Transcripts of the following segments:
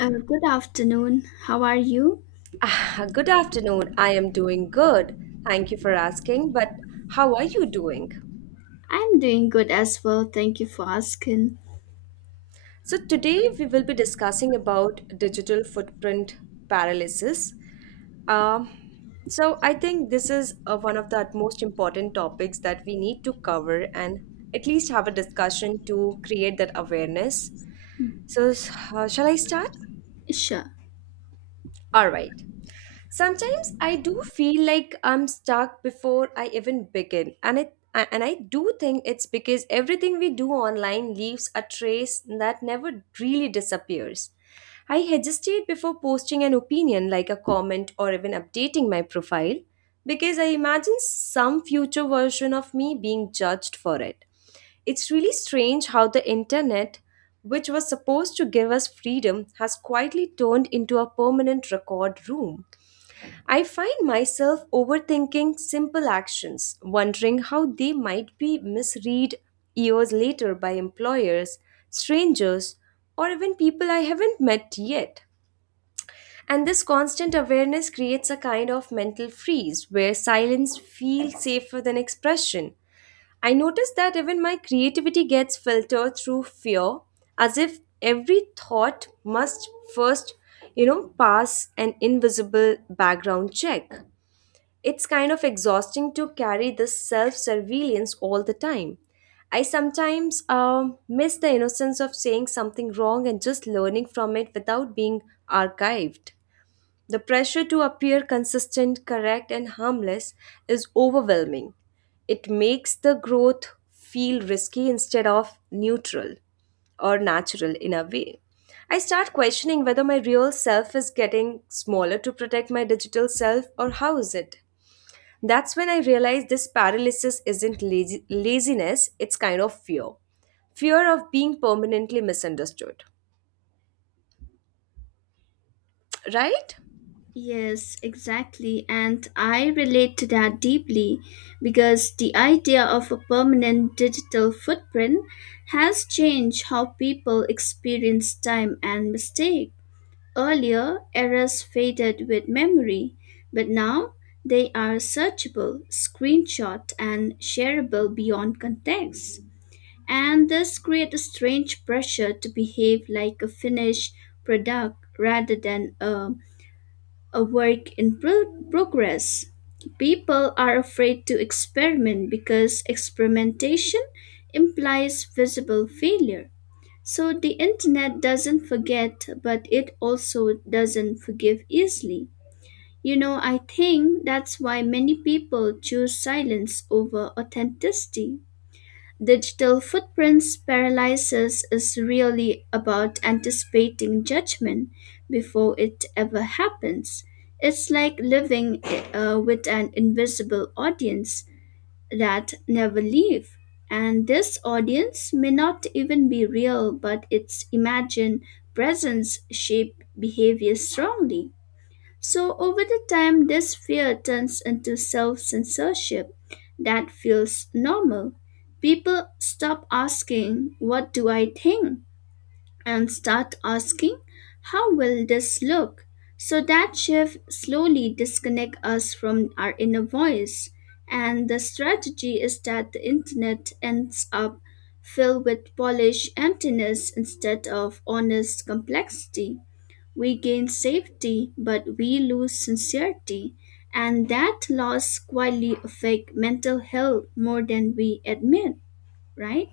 Good afternoon. How are you? Ah, good afternoon. I am doing good. Thank you for asking, but how are you doing? I'm doing good as well. Thank you for asking. So today we will be discussing about digital footprint paralysis. Um, so I think this is one of the most important topics that we need to cover and at least have a discussion to create that awareness. So, Shall I start? Sure. All right. Sometimes I do feel like I'm stuck before I even begin, and I do think it's because everything we do online leaves a trace that never really disappears. I hesitate before posting an opinion like a comment or even updating my profile because I imagine some future version of me being judged for it. It's really strange how the internet, which was supposed to give us freedom, has quietly turned into a permanent record room. I find myself overthinking simple actions, wondering how they might be misread years later by employers, strangers, or even people I haven't met yet. And this constant awareness creates a kind of mental freeze where silence feels safer than expression. I notice that even my creativity gets filtered through fear, as if every thought must first pass an invisible background check. It's kind of exhausting to carry this self surveillance all the time. I sometimes miss the innocence of saying something wrong and just learning from it without being archived. The pressure to appear consistent, correct, and harmless is overwhelming. It makes the growth feel risky instead of neutral or natural in a way. I start questioning whether my real self is getting smaller to protect my digital self or how is it? That's when I realized this paralysis isn't laziness, it's kind of fear. Fear of being permanently misunderstood. Right? Yes, exactly. And I relate to that deeply because the idea of a permanent digital footprint has changed how people experience time and mistake. Earlier, errors faded with memory, but now they are searchable, screenshot, and shareable beyond context. And this creates a strange pressure to behave like a finished product rather than a work in progress. People are afraid to experiment because experimentation implies visible failure. So the internet doesn't forget, but it also doesn't forgive easily. You know, I think that's why many people choose silence over authenticity. Digital footprints paralysis is really about anticipating judgment before it ever happens. It's like living with an invisible audience that never leave. And this audience may not even be real, but its imagined presence shape behavior strongly. So, over the time, this fear turns into self censorship that feels normal. People stop asking, "What do I think?" and start asking, "How will this look?" So, that shift slowly disconnects us from our inner voice. And the strategy is that the internet ends up filled with polished emptiness instead of honest complexity. We gain safety, but we lose sincerity, and that loss quietly affect mental health more than we admit, right?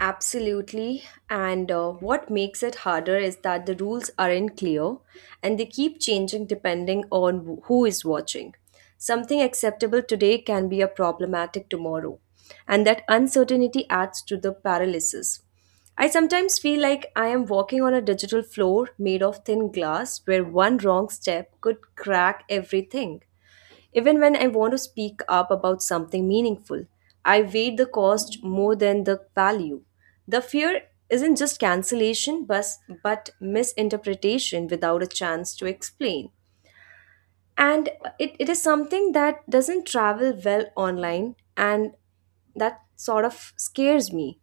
Absolutely. And what makes it harder is that the rules aren't clear and they keep changing depending on who is watching. Something acceptable today can be a problematic tomorrow, and that uncertainty adds to the paralysis. I sometimes feel like I am walking on a digital floor made of thin glass where one wrong step could crack everything. Even when I want to speak up about something meaningful, I weigh the cost more than the value. The fear isn't just cancellation, but misinterpretation without a chance to explain. And it is something that doesn't travel well online, and that sort of scares me.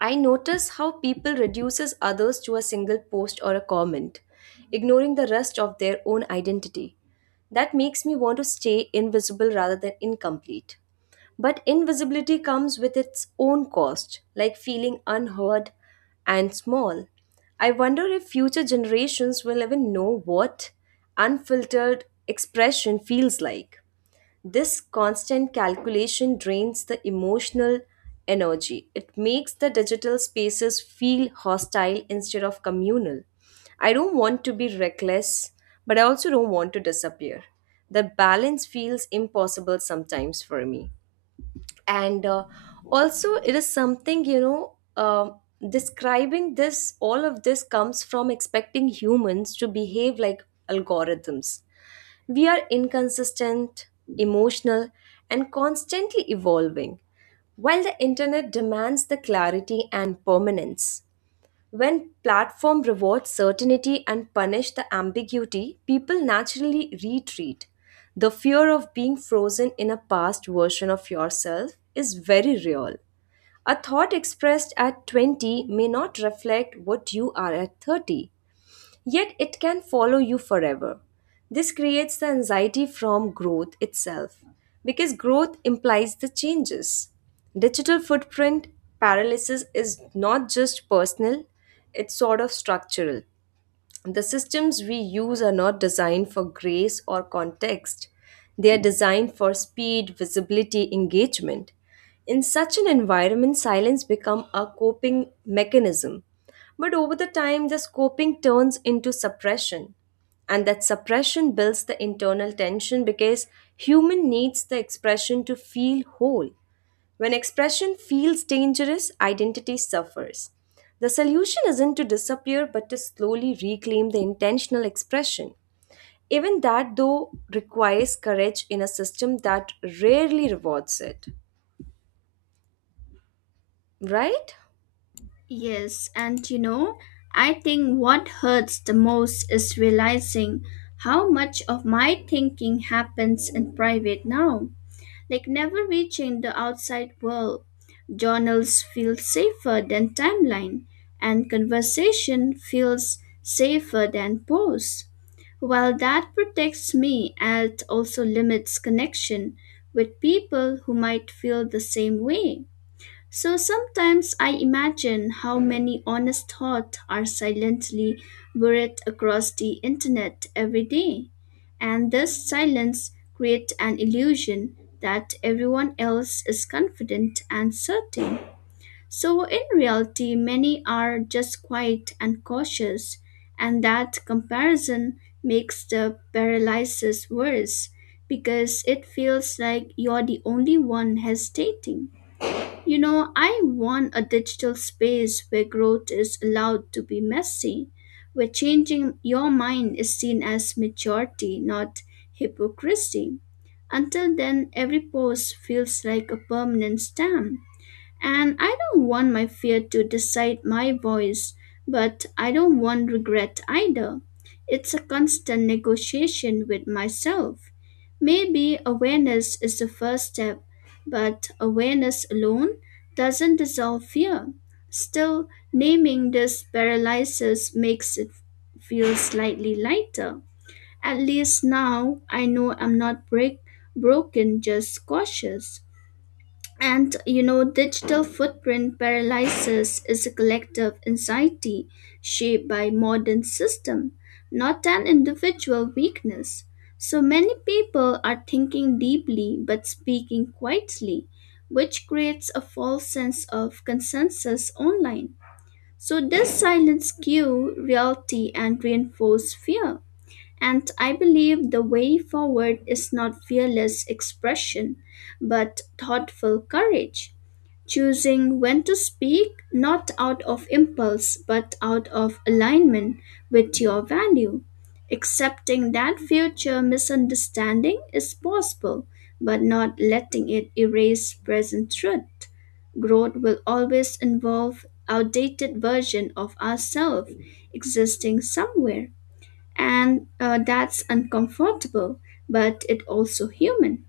I notice how people reduces others to a single post or a comment, ignoring the rest of their own identity. That makes me want to stay invisible rather than incomplete. But invisibility comes with its own cost, like feeling unheard and small. I wonder if future generations will even know what unfiltered expression feels like. This constant calculation drains the emotional energy. It makes the digital spaces feel hostile instead of communal. I don't want to be reckless, but I also don't want to disappear. The balance feels impossible sometimes for me. And also, it is something, describing this, all of this comes from expecting humans to behave like algorithms. We are inconsistent, emotional, and constantly evolving, while the internet demands the clarity and permanence. When platform rewards certainty and punish the ambiguity, people naturally retreat. The fear of being frozen in a past version of yourself is very real. A thought expressed at 20 may not reflect what you are at 30, yet it can follow you forever. This creates the anxiety from growth itself because growth implies the changes. Digital footprint paralysis is not just personal, it's sort of structural. The systems we use are not designed for grace or context. They are designed for speed, visibility, engagement. In such an environment, silence becomes a coping mechanism. But over the time, this coping turns into suppression. And that suppression builds the internal tension because human needs the expression to feel whole. When expression feels dangerous, identity suffers. The solution isn't to disappear but to slowly reclaim the intentional expression. Even that, though, requires courage in a system that rarely rewards it. Right? Yes, and you know, I think what hurts the most is realizing how much of my thinking happens in private now, like never reaching the outside world. Journals feel safer than timeline, and conversation feels safer than prose. While that protects me, it also limits connection with people who might feel the same way. So sometimes I imagine how many honest thoughts are silently buried across the internet every day. And this silence creates an illusion that everyone else is confident and certain. So in reality, many are just quiet and cautious, and that comparison makes the paralysis worse because it feels like you're the only one hesitating. You know, I want a digital space where growth is allowed to be messy, where changing your mind is seen as maturity, not hypocrisy. Until then, every post feels like a permanent stamp. And I don't want my fear to decide my voice, but I don't want regret either. It's a constant negotiation with myself. Maybe awareness is the first step, but awareness alone doesn't dissolve fear. Still, naming this paralysis makes it feel slightly lighter. At least now I know I'm not broken, just cautious. And you know, digital footprint paralysis is a collective anxiety shaped by modern system, not an individual weakness. So many people are thinking deeply but speaking quietly, which creates a false sense of consensus online. So this silence skew reality and reinforce fear. And I believe the way forward is not fearless expression, but thoughtful courage, choosing when to speak not out of impulse but out of alignment with your value, accepting that future misunderstanding is possible but not letting it erase present truth. Growth will always involve outdated version of ourselves existing somewhere, and that's uncomfortable but it also human,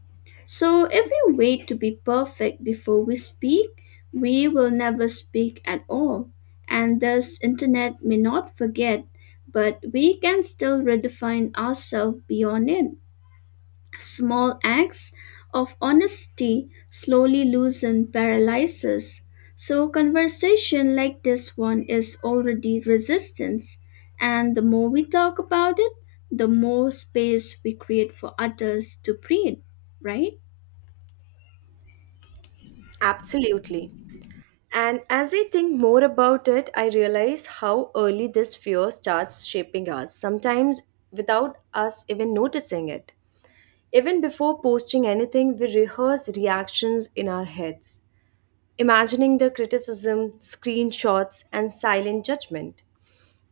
so if we wait to be perfect before we speak, we will never speak at all. And thus internet may not forget, but we can still redefine ourselves beyond it. Small acts of honesty slowly loosen paralyzes. So conversation like this one is already resistance. And the more we talk about it, the more space we create for others to breathe, right? Absolutely. And as I think more about it, I realize how early this fear starts shaping us, sometimes without us even noticing it. Even before posting anything, we rehearse reactions in our heads, imagining the criticism, screenshots, and silent judgment.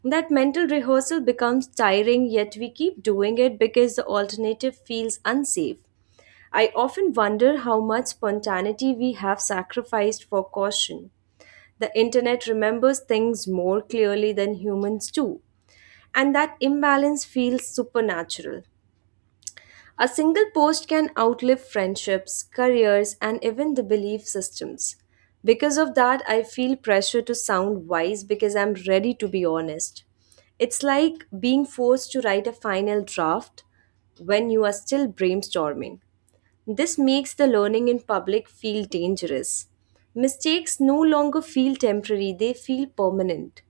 That mental rehearsal becomes tiring, yet we keep doing it because the alternative feels unsafe. I often wonder how much spontaneity we have sacrificed for caution. The internet remembers things more clearly than humans do, and that imbalance feels supernatural. A single post can outlive friendships, careers, and even the belief systems. Because of that, I feel pressure to sound wise because I'm ready to be honest. It's like being forced to write a final draft when you are still brainstorming. This makes the learning in public feel dangerous. Mistakes no longer feel temporary, they feel permanent.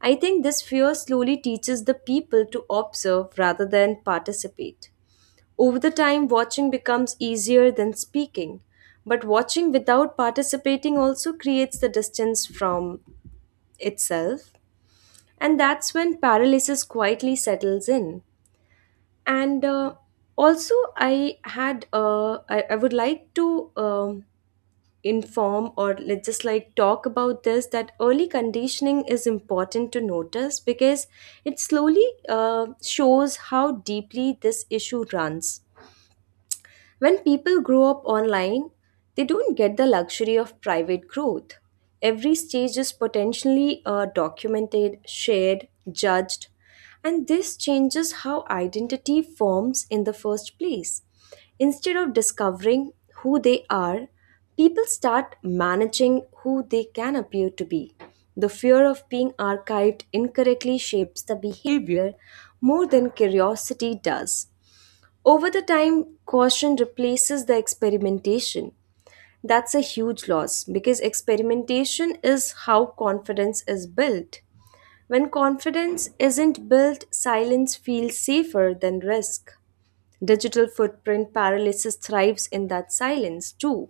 I think this fear slowly teaches the people to observe rather than participate. Over the time, watching becomes easier than speaking, but watching without participating also creates the distance from itself, and that's when paralysis quietly settles in. And also, I had I would like to inform or let's just like talk about this that early conditioning is important to notice because it slowly shows how deeply this issue runs. When people grow up online, they don't get the luxury of private growth. Every stage is potentially documented, shared, judged, and this changes how identity forms in the first place. Instead of discovering who they are, people start managing who they can appear to be. The fear of being archived incorrectly shapes the behavior more than curiosity does. Over the time, caution replaces the experimentation. That's a huge loss because experimentation is how confidence is built. When confidence isn't built, silence feels safer than risk. Digital footprint paralysis thrives in that silence too.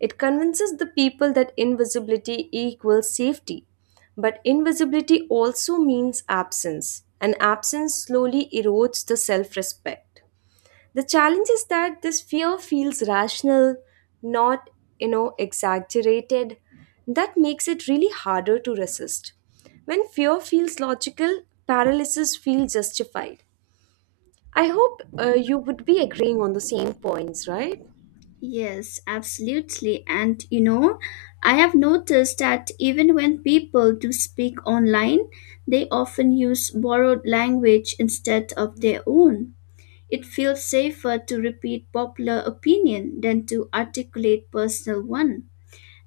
It convinces the people that invisibility equals safety. But invisibility also means absence, and absence slowly erodes the self respect. The challenge is that this fear feels rational, not, you know, exaggerated. That makes it really harder to resist. When fear feels logical, paralysis feels justified. I hope you would be agreeing on the same points, right? Yes, absolutely. And you know, I have noticed that even when people do speak online, they often use borrowed language instead of their own. It feels safer to repeat popular opinion than to articulate personal one.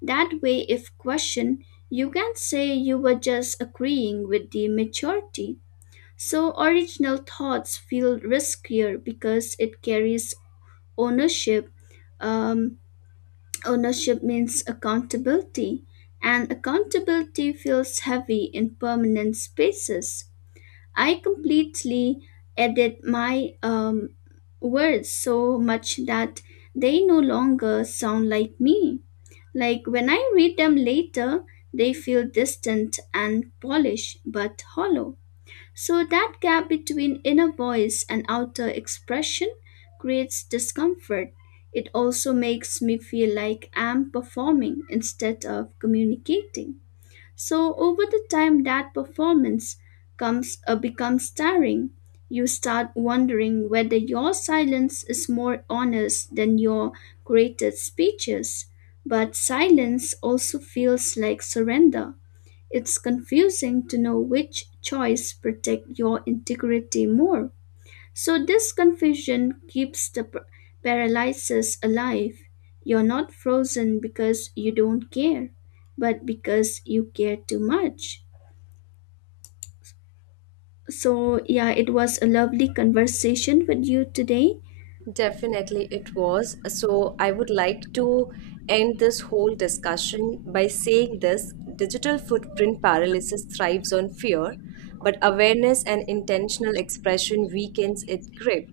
That way, if questioned, you can say you were just agreeing with the majority. So, original thoughts feel riskier because it carries ownership. Um, Ownership means accountability, and accountability feels heavy in permanent spaces. I completely edit my words so much that they no longer sound like me. Like when I read them later, they feel distant and polished but hollow. So that gap between inner voice and outer expression creates discomfort. It also makes me feel like I'm performing instead of communicating. So over the time that performance comes becomes tiring. You start wondering whether your silence is more honest than your created speeches. But silence also feels like surrender. It's confusing to know which choice protect your integrity more. So this confusion keeps the paralysis alive. You're not frozen because you don't care, but because you care too much. So yeah, it was a lovely conversation with you today. Definitely it was. So I would like to end this whole discussion by saying this digital footprint paralysis thrives on fear, but awareness and intentional expression weakens its grip.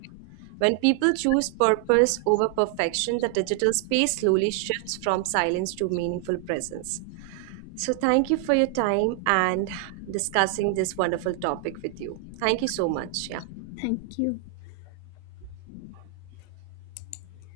When people choose purpose over perfection, the digital space slowly shifts from silence to meaningful presence. So thank you for your time and discussing this wonderful topic with you. Thank you so much. Yeah. Thank you.